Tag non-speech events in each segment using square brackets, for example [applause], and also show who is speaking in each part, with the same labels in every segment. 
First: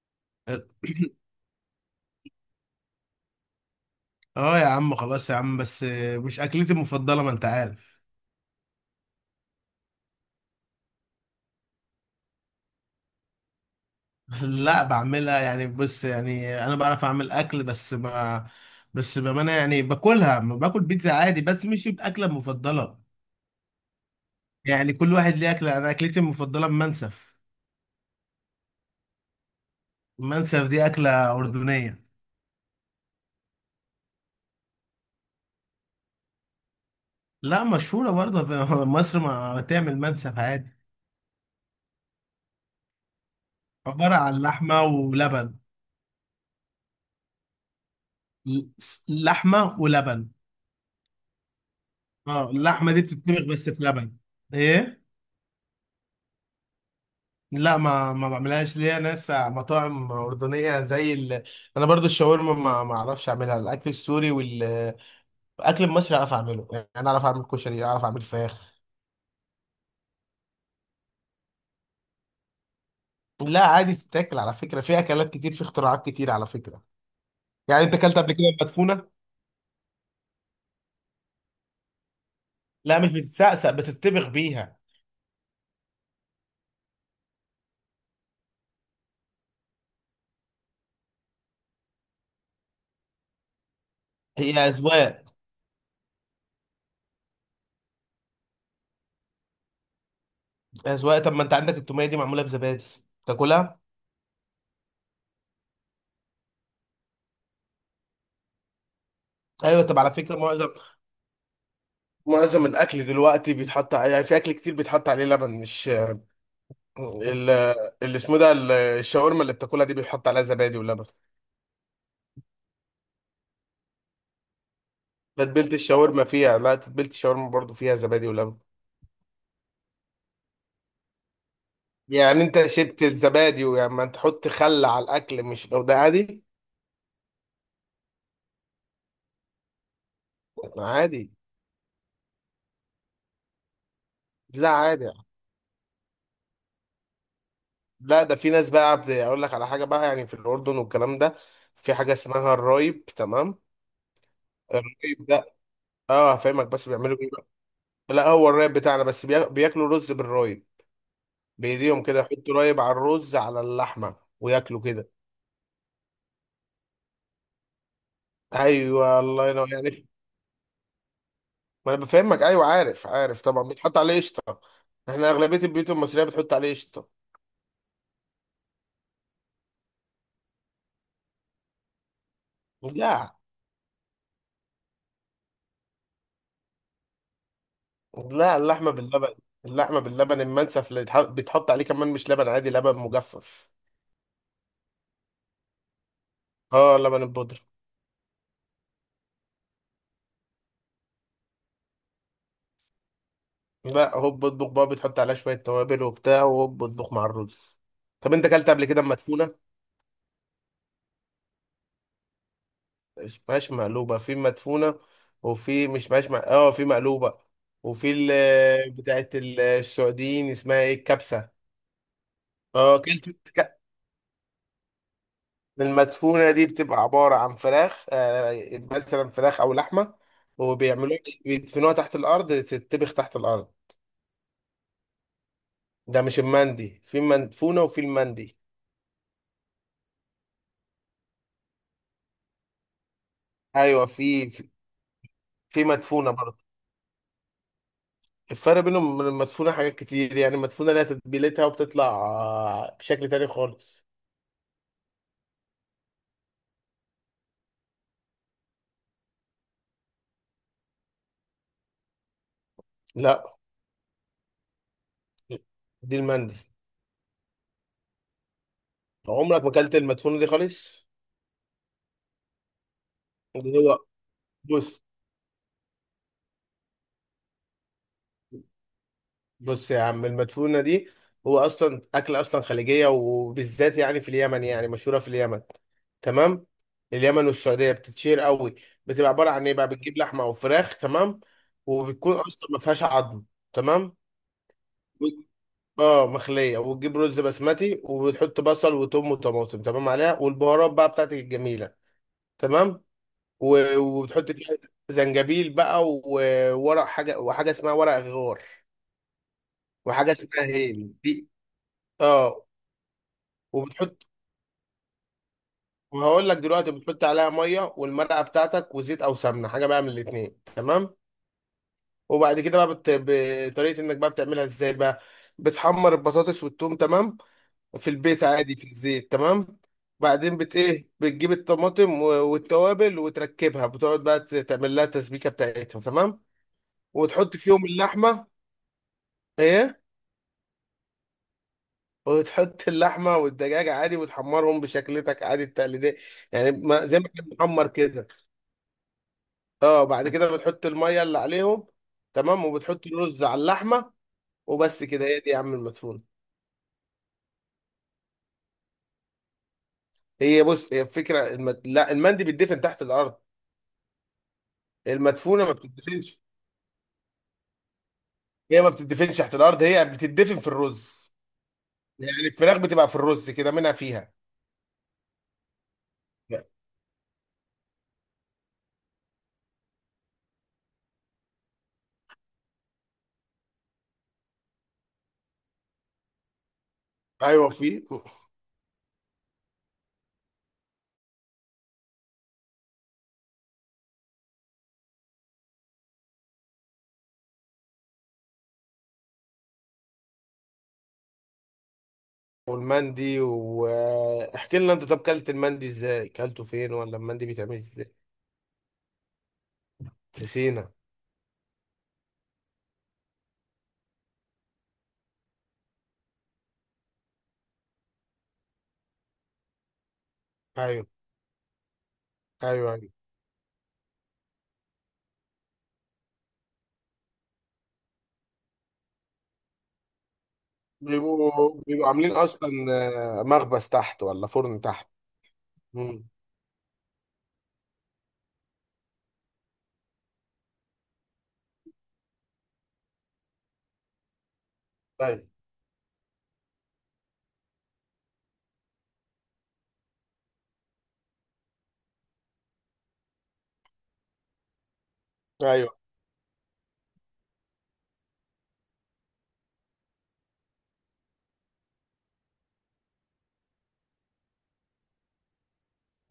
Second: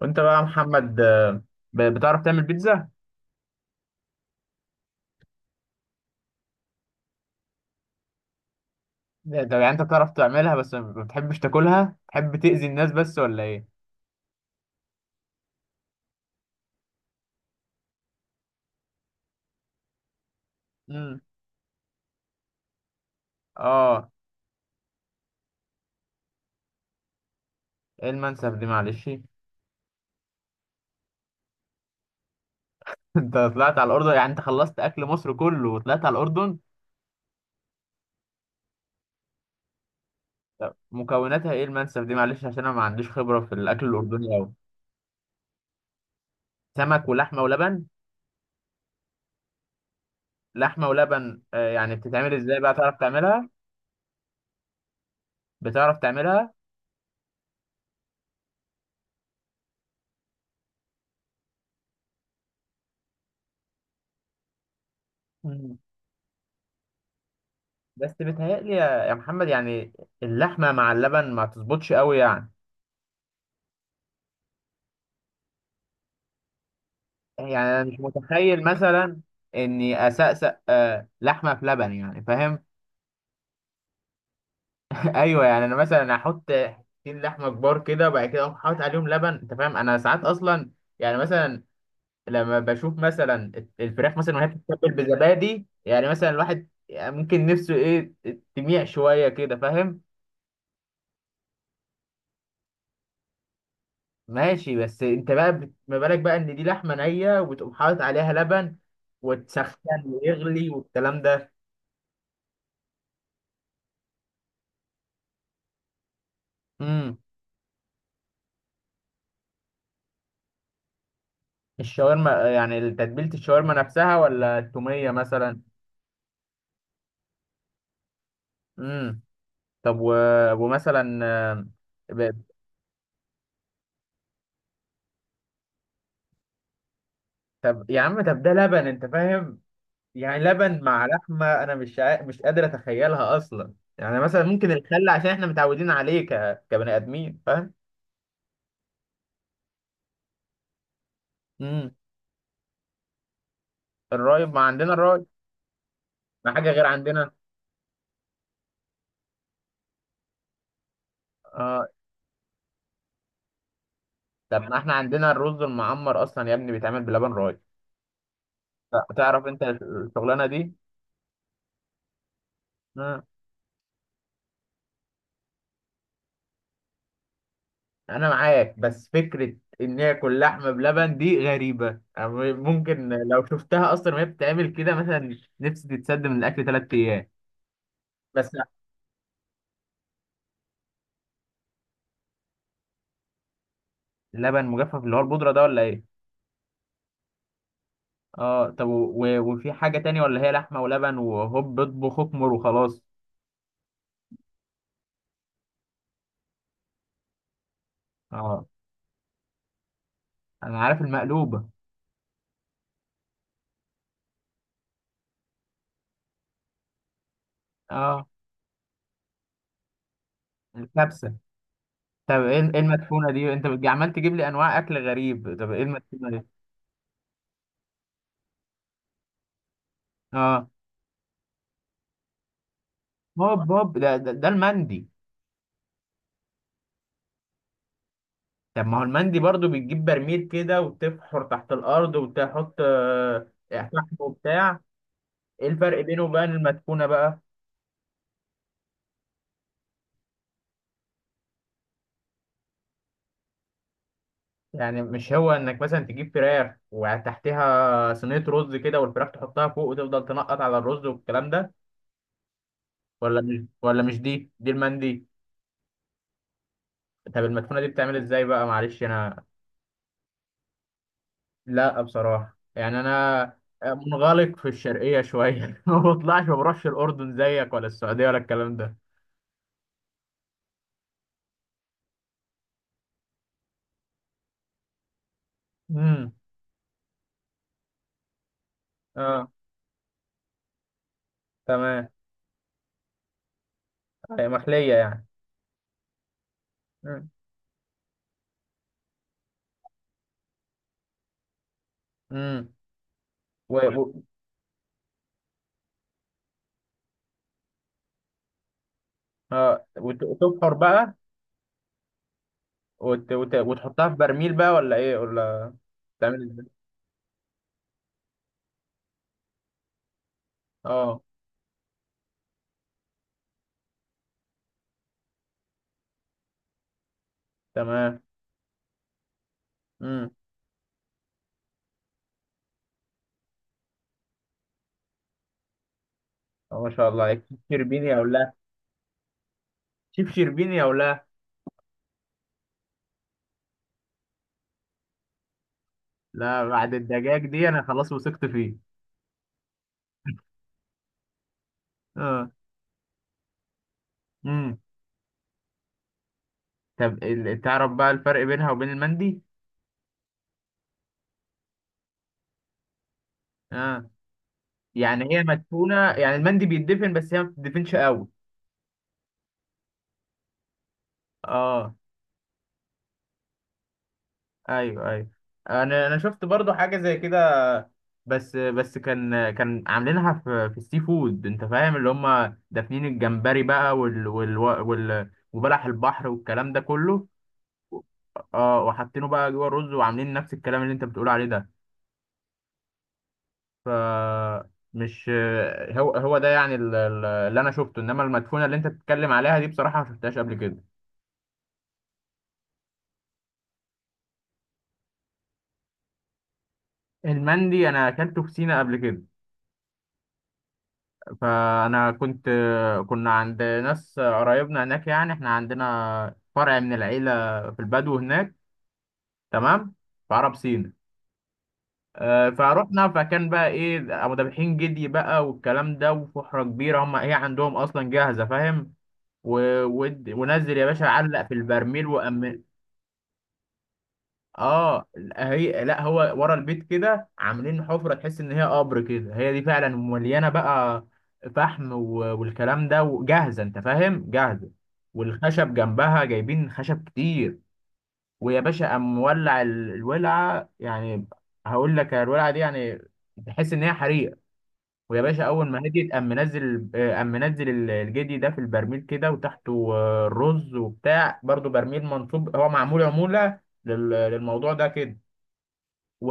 Speaker 1: وانت بقى يا محمد، بتعرف تعمل بيتزا؟
Speaker 2: اه يا عم، خلاص يا عم بس. مش اكلتي المفضله، ما انت عارف.
Speaker 1: ده يعني انت بتعرف تعملها بس ما بتحبش تاكلها؟ بتحب تأذي الناس بس ولا ايه؟
Speaker 2: [laughs] لا، بعملها. يعني بص، يعني انا بعرف اعمل اكل، بس ما بس بامانه يعني باكلها، ما باكل بيتزا
Speaker 1: امم.
Speaker 2: عادي، بس مش الاكله المفضله.
Speaker 1: اه.
Speaker 2: يعني كل واحد ليه اكله. انا اكلتي المفضله المنسف.
Speaker 1: ايه المنسف دي معلش. [laughs]
Speaker 2: المنسف دي اكله اردنيه.
Speaker 1: انت طلعت على الأردن، يعني انت خلصت أكل مصر كله وطلعت على الأردن.
Speaker 2: لا، مشهوره برضه في [laughs] مصر. ما تعمل منسف
Speaker 1: طب
Speaker 2: عادي.
Speaker 1: مكوناتها ايه المنسف دي معلش، عشان انا ما عنديش خبرة في الأكل
Speaker 2: عباره
Speaker 1: الأردني
Speaker 2: عن
Speaker 1: أوي.
Speaker 2: لحمه ولبن.
Speaker 1: سمك ولحمة ولبن؟
Speaker 2: ل- لحمه ولبن.
Speaker 1: لحمة ولبن، يعني بتتعمل
Speaker 2: اه،
Speaker 1: ازاي بقى،
Speaker 2: اللحمه
Speaker 1: تعرف
Speaker 2: دي بتتطبخ
Speaker 1: تعملها؟
Speaker 2: بس في لبن. ايه.
Speaker 1: بتعرف تعملها؟
Speaker 2: لا، ما بعملهاش. ليا ناس مطاعم أردنية أنا برضو الشاورما ما أعرفش أعملها. الأكل السوري والأكل
Speaker 1: امم.
Speaker 2: المصري أعرف أعمله. يعني أنا أعرف أعمل كشري، أعرف
Speaker 1: بس
Speaker 2: أعمل
Speaker 1: بيتهيألي
Speaker 2: فراخ.
Speaker 1: يا محمد، يعني اللحمة مع اللبن ما تظبطش أوي يعني.
Speaker 2: لا، عادي تتاكل على فكرة، في أكلات كتير، في اختراعات كتير على فكرة.
Speaker 1: يعني انا
Speaker 2: يعني أنت
Speaker 1: مش
Speaker 2: أكلت قبل كده
Speaker 1: متخيل
Speaker 2: مدفونة؟
Speaker 1: مثلا اني اسقسق لحمه في لبن، يعني فاهم.
Speaker 2: لا، مش بتتسقسق، بتتبخ بيها.
Speaker 1: [laughs] ايوه، يعني انا مثلا احط حتتين لحمه كبار كده وبعد كده اقوم حاطط عليهم لبن انت فاهم. انا ساعات اصلا يعني مثلا لما بشوف مثلا الفراخ مثلا وهي
Speaker 2: هي
Speaker 1: بتتبل
Speaker 2: أذواق.
Speaker 1: بزبادي، يعني مثلا الواحد يعني ممكن نفسه ايه تميع شويه كده فاهم.
Speaker 2: أذواق. طب ما أنت عندك التومية دي معمولة بزبادي. تاكلها؟
Speaker 1: ماشي، بس انت بقى ما بالك بقى ان دي لحمه نيه وبتقوم حاطط عليها لبن وتسخن
Speaker 2: أيوة. طب على فكرة
Speaker 1: ويغلي
Speaker 2: معظم
Speaker 1: والكلام
Speaker 2: معظم الأكل دلوقتي بيتحط يعني في أكل كتير بيتحط عليه لبن مش
Speaker 1: ده.
Speaker 2: ال- اللي اسمه ده الشاورما اللي بتاكلها دي بيحط عليها زبادي ولبن.
Speaker 1: الشاورما يعني تتبيلة الشاورما نفسها ولا التومية مثلا؟
Speaker 2: تتبيلة الشاورما فيها، لا، تتبيلة الشاورما برضو فيها زبادي ولبن.
Speaker 1: امم. طب و... ومثلا ب...
Speaker 2: يعني انت شربت الزبادي، ويعني ما تحط خل على الاكل، مش لو ده عادي؟
Speaker 1: طب يا عم، طب ده لبن انت فاهم. يعني لبن مع
Speaker 2: عادي.
Speaker 1: لحمة انا مش قادر اتخيلها اصلا. يعني مثلا
Speaker 2: لا،
Speaker 1: ممكن الخل
Speaker 2: عادي.
Speaker 1: عشان احنا متعودين عليه كبني ادمين فاهم.
Speaker 2: لا، ده في ناس بقى اقول لك على حاجة بقى، يعني في الاردن والكلام ده، في
Speaker 1: امم.
Speaker 2: حاجة اسمها الرايب، تمام.
Speaker 1: الرايب، ما عندنا
Speaker 2: الرايب
Speaker 1: الرايب.
Speaker 2: ده، اه،
Speaker 1: ما
Speaker 2: هفهمك.
Speaker 1: حاجة غير
Speaker 2: بس بيعملوا ايه
Speaker 1: عندنا.
Speaker 2: بقى؟ لا، هو الرايب بتاعنا، بس بياكلوا رز بالرايب.
Speaker 1: اه.
Speaker 2: بايديهم كده يحطوا رايب على الرز على اللحمة
Speaker 1: طب ما
Speaker 2: وياكلوا
Speaker 1: احنا
Speaker 2: كده.
Speaker 1: عندنا الرز المعمر اصلا يا ابني بيتعمل بلبن رايب.
Speaker 2: ايوه،
Speaker 1: تعرف
Speaker 2: الله
Speaker 1: انت
Speaker 2: ينور. يعني
Speaker 1: الشغلانة دي؟
Speaker 2: ما انا بفهمك. ايوه عارف عارف طبعا، بيتحط عليه قشطه. احنا اغلبيه البيوت المصريه بتحط عليه قشطه.
Speaker 1: انا معاك، بس فكره ان هي كل لحمه بلبن دي غريبه. أنا ممكن
Speaker 2: لا
Speaker 1: لو شفتها اصلا وهي بتتعمل كده مثلا نفسي تتسد من الاكل 3 ايام. بس
Speaker 2: لا،
Speaker 1: لا.
Speaker 2: اللحمه باللبن. اللحمه باللبن المنسف اللي بيتحط عليه كمان مش لبن عادي، لبن مجفف.
Speaker 1: لبن مجفف اللي هو البودره ده ولا ايه؟
Speaker 2: اه، لبن البودره.
Speaker 1: اه. طب وفي حاجه تانية ولا هي لحمه ولبن وهوب اطبخ اكمر وخلاص؟
Speaker 2: لا، هوب اطبخ بقى. بتحط عليها شويه توابل وبتاع وهوب اطبخ مع الرز. طب انت
Speaker 1: اه.
Speaker 2: اكلت قبل كده مدفونه؟
Speaker 1: انا عارف المقلوبه.
Speaker 2: مش مقلوبه، في مدفونه. وفي مش مش م- اه في مقلوبه. وفي
Speaker 1: اه.
Speaker 2: بتاعت السعوديين اسمها ايه،
Speaker 1: الكبسه.
Speaker 2: الكبسه.
Speaker 1: طب ايه
Speaker 2: اه كلت.
Speaker 1: المدفونه دي انت
Speaker 2: ك-
Speaker 1: عمال تجيب لي انواع اكل غريب، طب ايه المدفونه دي؟
Speaker 2: المدفونة دي بتبقى عبارة عن فراخ، مثلا فراخ أو لحمة،
Speaker 1: اه،
Speaker 2: وبيعملوها إيه، بيدفنوها تحت الأرض، تتبخ تحت
Speaker 1: هوب
Speaker 2: الأرض.
Speaker 1: هوب، ده المندي.
Speaker 2: ده مش المندي، في مدفونة وفي المندي.
Speaker 1: طب ما هو المندي برضو بتجيب برميل كده وتفحر تحت الأرض وتحط
Speaker 2: أيوة،
Speaker 1: فحم
Speaker 2: في.
Speaker 1: وبتاع. ايه
Speaker 2: في
Speaker 1: الفرق بينه
Speaker 2: مدفونة
Speaker 1: وبين
Speaker 2: برضه.
Speaker 1: المدفونة بقى؟
Speaker 2: الفرق بينهم من المدفونة حاجات كتير. يعني المدفونة لها تتبيلتها، وبتطلع بشكل تاني خالص.
Speaker 1: يعني مش هو انك مثلا تجيب فراخ وتحتها صينية رز كده والفراخ تحطها فوق وتفضل تنقط على الرز والكلام ده؟ ولا
Speaker 2: لا،
Speaker 1: مش ولا مش دي المندي.
Speaker 2: دي المندي.
Speaker 1: طب المدفونة دي بتعمل ازاي بقى معلش انا.
Speaker 2: عمرك ما أكلت المدفونة دي خالص.
Speaker 1: لا بصراحة يعني انا
Speaker 2: اللي هو
Speaker 1: منغلق في
Speaker 2: بص،
Speaker 1: الشرقية شوية [laughs] ما بطلعش ما بروحش الأردن زيك ولا السعودية ولا الكلام ده.
Speaker 2: بص يا عم، المدفونة دي هو أصلا أكلة أصلا خليجية، وبالذات يعني في اليمن، يعني مشهورة في اليمن.
Speaker 1: امم.
Speaker 2: تمام. اليمن والسعودية بتتشير قوي. بتبقى عبارة
Speaker 1: اه.
Speaker 2: عن إيه بقى، بتجيب لحمة أو فراخ، تمام.
Speaker 1: تمام.
Speaker 2: وبتكون أصلا ما فيهاش عظم. تمام.
Speaker 1: هي محلية يعني.
Speaker 2: و- اه مخلية، وتجيب
Speaker 1: مم.
Speaker 2: رز بسمتي، وبتحط بصل وتوم وطماطم، تمام، عليها والبهارات بقى بتاعتك الجميلة.
Speaker 1: مم.
Speaker 2: تمام.
Speaker 1: و... و...
Speaker 2: وبتحط فيها زنجبيل بقى، وورق حاجة، وحاجة اسمها ورق غار،
Speaker 1: اه،
Speaker 2: وحاجة اسمها
Speaker 1: وتبحر
Speaker 2: هيل
Speaker 1: بقى.
Speaker 2: دي. اه.
Speaker 1: وت... وت... وتحطها
Speaker 2: وبتحط
Speaker 1: في برميل بقى ولا ايه، ولا تعمل
Speaker 2: وهقول لك
Speaker 1: ازاي؟
Speaker 2: دلوقتي. بتحط عليها ميه والمرقه بتاعتك، وزيت او سمنه، حاجه بقى من الاتنين، تمام.
Speaker 1: اه.
Speaker 2: وبعد كده بقى بطريقه انك بقى بتعملها ازاي بقى، بتحمر البطاطس والثوم، تمام، في
Speaker 1: تمام.
Speaker 2: البيت عادي في الزيت، تمام.
Speaker 1: امم.
Speaker 2: بعدين بت ايه، بتجيب الطماطم والتوابل وتركبها. بتقعد بقى تعمل لها التسبيكه بتاعتها، تمام.
Speaker 1: ما شاء الله عليك
Speaker 2: وتحط
Speaker 1: شيف
Speaker 2: فيهم
Speaker 1: شربيني او
Speaker 2: اللحمه.
Speaker 1: لا؟
Speaker 2: ايه.
Speaker 1: شيف شربيني او لا؟
Speaker 2: وتحط اللحمه والدجاج عادي، وتحمرهم بشكلتك عادي التقليديه.
Speaker 1: لا
Speaker 2: يعني
Speaker 1: بعد
Speaker 2: ما زي ما احنا
Speaker 1: الدجاج دي انا
Speaker 2: بنحمر
Speaker 1: خلاص
Speaker 2: كده.
Speaker 1: وثقت فيه.
Speaker 2: اه، بعد كده بتحط الميه اللي عليهم،
Speaker 1: اه.
Speaker 2: تمام، وبتحط الرز على اللحمه.
Speaker 1: امم.
Speaker 2: وبس كده. هي دي يا عم المدفونه.
Speaker 1: طب تعرف بقى الفرق بينها وبين المندي؟
Speaker 2: هي بص، هي الفكره لا، المندي بيتدفن تحت الارض.
Speaker 1: اه. يعني هي
Speaker 2: المدفونه ما
Speaker 1: مدفونة، يعني
Speaker 2: بتدفنش.
Speaker 1: المندي بيتدفن بس هي ما بتدفنش قوي.
Speaker 2: هي ما بتدفنش تحت الارض، هي بتدفن في الرز.
Speaker 1: اه.
Speaker 2: يعني الفراخ بتبقى في الرز كده، منها فيها.
Speaker 1: ايوه، ايوه. انا شفت برضو حاجه زي كده، بس كان عاملينها في السي فود انت فاهم، اللي هم دافنين الجمبري بقى وال وال وال وبلح البحر والكلام ده كله.
Speaker 2: ايوه في.
Speaker 1: اه، وحاطينه بقى جوه الرز وعاملين نفس الكلام اللي انت بتقول عليه ده. ف مش هو ده يعني اللي انا شفته، انما المدفونه اللي انت بتتكلم عليها دي بصراحه ما شفتهاش قبل كده.
Speaker 2: والمندي، واحكي لنا انت. طب كلت المندي ازاي، كلته فين، ولا المندي بيتعمل
Speaker 1: المندي انا
Speaker 2: ازاي؟
Speaker 1: اكلته في سينا قبل كده.
Speaker 2: في سينا.
Speaker 1: فانا كنت كنا عند ناس قرايبنا هناك، يعني احنا عندنا فرع من العيله في البدو هناك تمام، في عرب سينا.
Speaker 2: ايوه ايوه ايوه.
Speaker 1: فروحنا، فكان بقى ايه، ابو دبحين جدي بقى والكلام ده، وفحره كبيره، هي عندهم اصلا جاهزه فاهم. ونزل يا باشا علق في
Speaker 2: بيبقوا
Speaker 1: البرميل
Speaker 2: بيبقوا عاملين اصلا، مخبز تحت ولا فرن
Speaker 1: اه.
Speaker 2: تحت.
Speaker 1: هي لا هو
Speaker 2: مم.
Speaker 1: ورا البيت كده عاملين حفره تحس ان هي قبر كده، هي دي فعلا مليانه بقى فحم والكلام ده، وجاهزه انت فاهم جاهزه،
Speaker 2: طيب.
Speaker 1: والخشب جنبها جايبين خشب كتير. ويا باشا قام مولع الولعه يعني. هقول لك الولعه دي يعني تحس ان هي حريقه. ويا باشا اول ما
Speaker 2: ايوه
Speaker 1: هديت قام منزل آه، قام منزل الجدي ده في البرميل كده، وتحته رز وبتاع برضو برميل منصوب هو معمول عموله للموضوع ده كده.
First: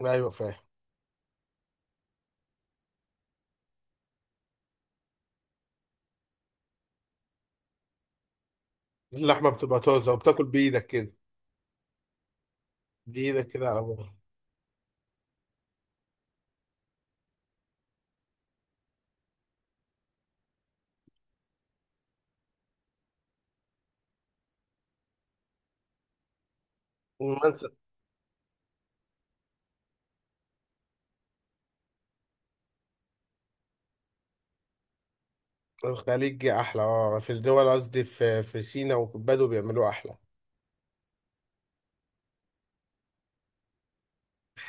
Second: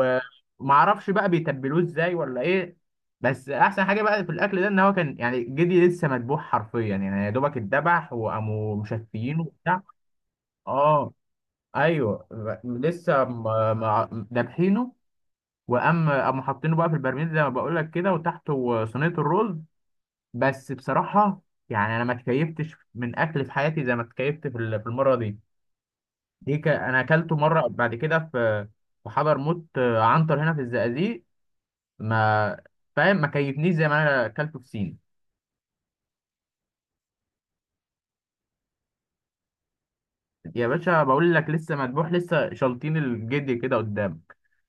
Speaker 2: ايوه فاهم.
Speaker 1: ومعرفش بقى بيتبلوه ازاي ولا ايه. بس احسن حاجه بقى في الاكل ده ان هو كان يعني جدي لسه مذبوح حرفيا، يعني يا دوبك اتذبح وقاموا مشفيينه
Speaker 2: اللحمه بتبقى
Speaker 1: وبتاع.
Speaker 2: طازه، وبتاكل بايدك
Speaker 1: اه.
Speaker 2: كده.
Speaker 1: ايوه لسه
Speaker 2: بايدك كده على بعض.
Speaker 1: دابحينه. قاموا حاطينه بقى في البرميل زي ما بقول لك كده، وتحته صينيه الرز. بس بصراحه يعني انا ما اتكيفتش من اكل في حياتي زي ما اتكيفت في المره دي. دي انا اكلته مره
Speaker 2: المنسف
Speaker 1: بعد كده في حضرموت عنتر هنا في الزقازيق. ما فاهم، ما كيفنيش زي ما انا اكلته في سين.
Speaker 2: الخليجي احلى. اه في الدول قصدي، في سينا، وبدو بيعملوه احلى.
Speaker 1: يا باشا بقول لك لسه مدبوح، لسه شالطين الجدي كده قدام.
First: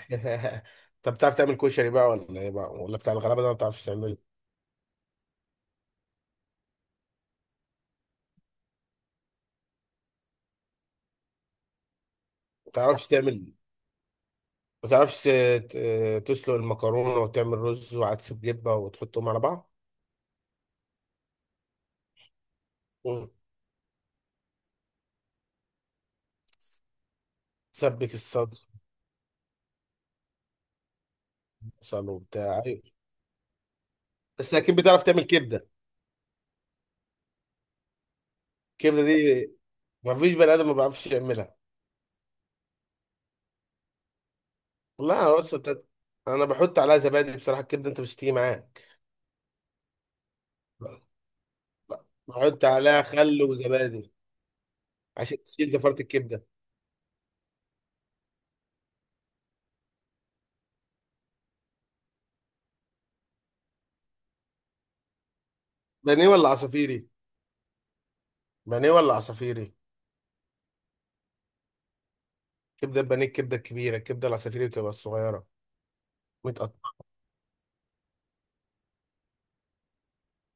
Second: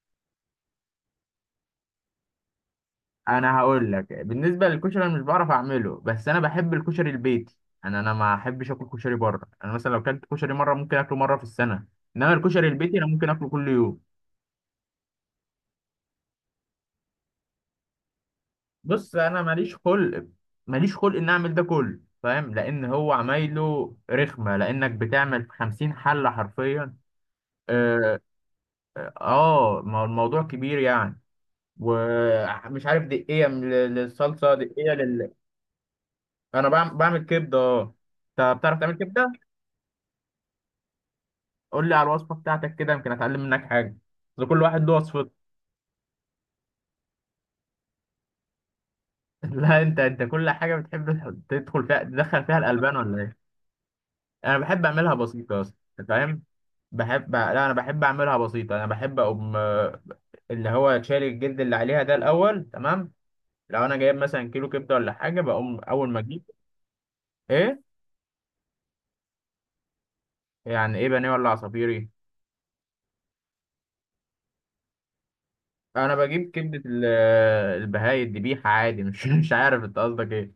Speaker 2: [laughs] طب بتعرف تعمل كشري بقى، ولا ايه بقى، ولا بتاع الغلابه ده ما
Speaker 1: انا
Speaker 2: بتعرفش
Speaker 1: هقول
Speaker 2: تعمله؟
Speaker 1: لك
Speaker 2: ما
Speaker 1: بالنسبه للكشري، انا مش بعرف اعمله، بس انا بحب الكشري البيتي. انا ما احبش اكل كشري بره، انا مثلا لو اكلت كشري مره ممكن اكله مره في السنه. انما الكشري البيتي انا
Speaker 2: بتعرفش
Speaker 1: ممكن اكله
Speaker 2: تعمل.
Speaker 1: كل يوم.
Speaker 2: ما بتعرفش تسلق المكرونه وتعمل رز وعدس بجبه
Speaker 1: بص
Speaker 2: وتحطهم على
Speaker 1: انا
Speaker 2: بعض.
Speaker 1: ماليش خلق، ماليش خلق ان اعمل ده كله فاهم، لان هو
Speaker 2: مم.
Speaker 1: عمايله رخمه، لانك بتعمل 50 حله حرفيا.
Speaker 2: تسبك
Speaker 1: اه.
Speaker 2: الصدر،
Speaker 1: ما هو الموضوع كبير يعني.
Speaker 2: بصل وبتاع، ايوه.
Speaker 1: ومش عارف دقيقة للصلصة
Speaker 2: بس اكيد
Speaker 1: دقيقة
Speaker 2: بتعرف تعمل
Speaker 1: لل...
Speaker 2: كبده.
Speaker 1: أنا بعمل كبدة أه. أنت بتعرف تعمل
Speaker 2: الكبده
Speaker 1: كبدة؟
Speaker 2: دي ما فيش بني ادم ما بيعرفش يعملها.
Speaker 1: قول لي على الوصفة بتاعتك كده يمكن أتعلم منك حاجة، بس كل واحد له
Speaker 2: لا
Speaker 1: وصفته.
Speaker 2: بص، انا بحط عليها زبادي بصراحه. الكبده انت مش هتيجي معاك.
Speaker 1: [laughs] لا أنت، كل حاجة
Speaker 2: ب-
Speaker 1: بتحب تدخل فيها
Speaker 2: بحط
Speaker 1: الألبان
Speaker 2: عليها
Speaker 1: ولا إيه؟
Speaker 2: خل وزبادي
Speaker 1: أنا بحب أعملها
Speaker 2: عشان
Speaker 1: بسيطة
Speaker 2: تشيل
Speaker 1: أصلا
Speaker 2: زفاره
Speaker 1: أنت فاهم؟
Speaker 2: الكبده.
Speaker 1: بحب لا أنا بحب أعملها بسيطة. أنا بحب أقوم اللي هو شاري الجلد اللي عليها ده الأول تمام؟ لو أنا جايب مثلا كيلو كبدة ولا حاجة بقوم أول ما
Speaker 2: بانيه
Speaker 1: أجيب.
Speaker 2: ولا عصافيري؟
Speaker 1: إيه؟
Speaker 2: بانيه ولا عصافيري؟
Speaker 1: يعني إيه بانيه ولا عصافيري؟
Speaker 2: كبده البانيه الكبده الكبيره، الكبده العصافيري بتبقى الصغيره،
Speaker 1: انا بجيب كبده
Speaker 2: متقطعه.
Speaker 1: البهاية الذبيحه عادي، مش [laughs] مش عارف انت قصدك ايه.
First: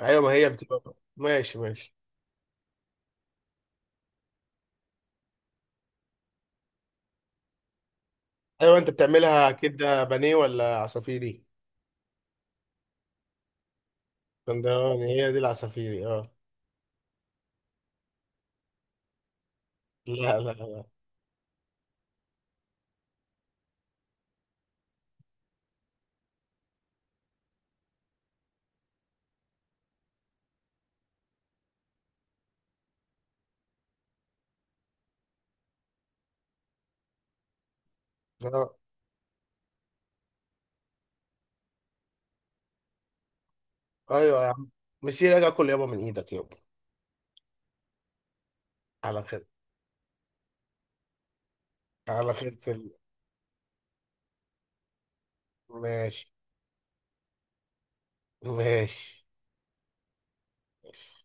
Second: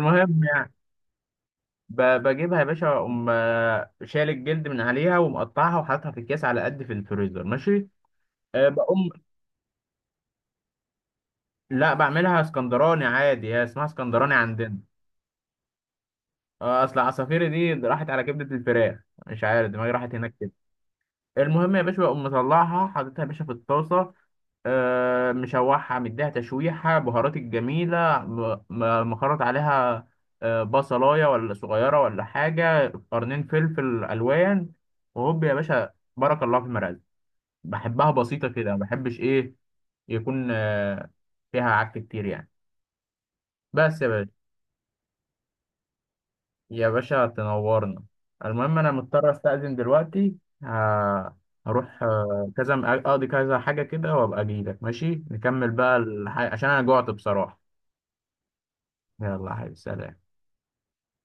Speaker 2: ايوه، ما هي
Speaker 1: يعني
Speaker 2: بتبقى ماشي ماشي.
Speaker 1: بجيبها يا باشا اقوم شايل الجلد من عليها ومقطعها وحاططها في الكيس على قد في الفريزر ماشي. أه
Speaker 2: ايوه، انت
Speaker 1: بقوم،
Speaker 2: بتعملها كبده بانيه ولا عصافيري؟
Speaker 1: لا بعملها اسكندراني عادي، هي اسمها اسكندراني عندنا.
Speaker 2: اسكندراني هي دي العصافيري، اه.
Speaker 1: اصل عصافيري دي راحت على كبده الفراخ، مش عارف دماغي راحت هناك.
Speaker 2: لا لا لا.
Speaker 1: المهم يا باشا بقوم مطلعها حاططها يا باشا في الطاسة، مشوحها مديها تشويحة بهارات الجميلة، مخرط عليها بصلاية ولا صغيرة ولا حاجة، قرنين فلفل ألوان، وهوب يا باشا بارك الله في المرقة. بحبها بسيطة كده،
Speaker 2: آه.
Speaker 1: ما بحبش إيه يكون فيها عك كتير يعني. بس يا باشا،
Speaker 2: ايوه يا عم. مش راجع اكل يابا من ايدك يابا.
Speaker 1: يا باشا تنورنا. المهم انا
Speaker 2: على
Speaker 1: مضطر
Speaker 2: خير.
Speaker 1: استأذن دلوقتي. ه- هروح
Speaker 2: على خير
Speaker 1: كذا اقضي كذا حاجة كده، وابقى اجيلك ماشي نكمل بقى
Speaker 2: ماشي.
Speaker 1: عشان انا جوعت بصراحة.
Speaker 2: ماشي.
Speaker 1: يلا يا حبيبي، سلام.
Speaker 2: ماشي.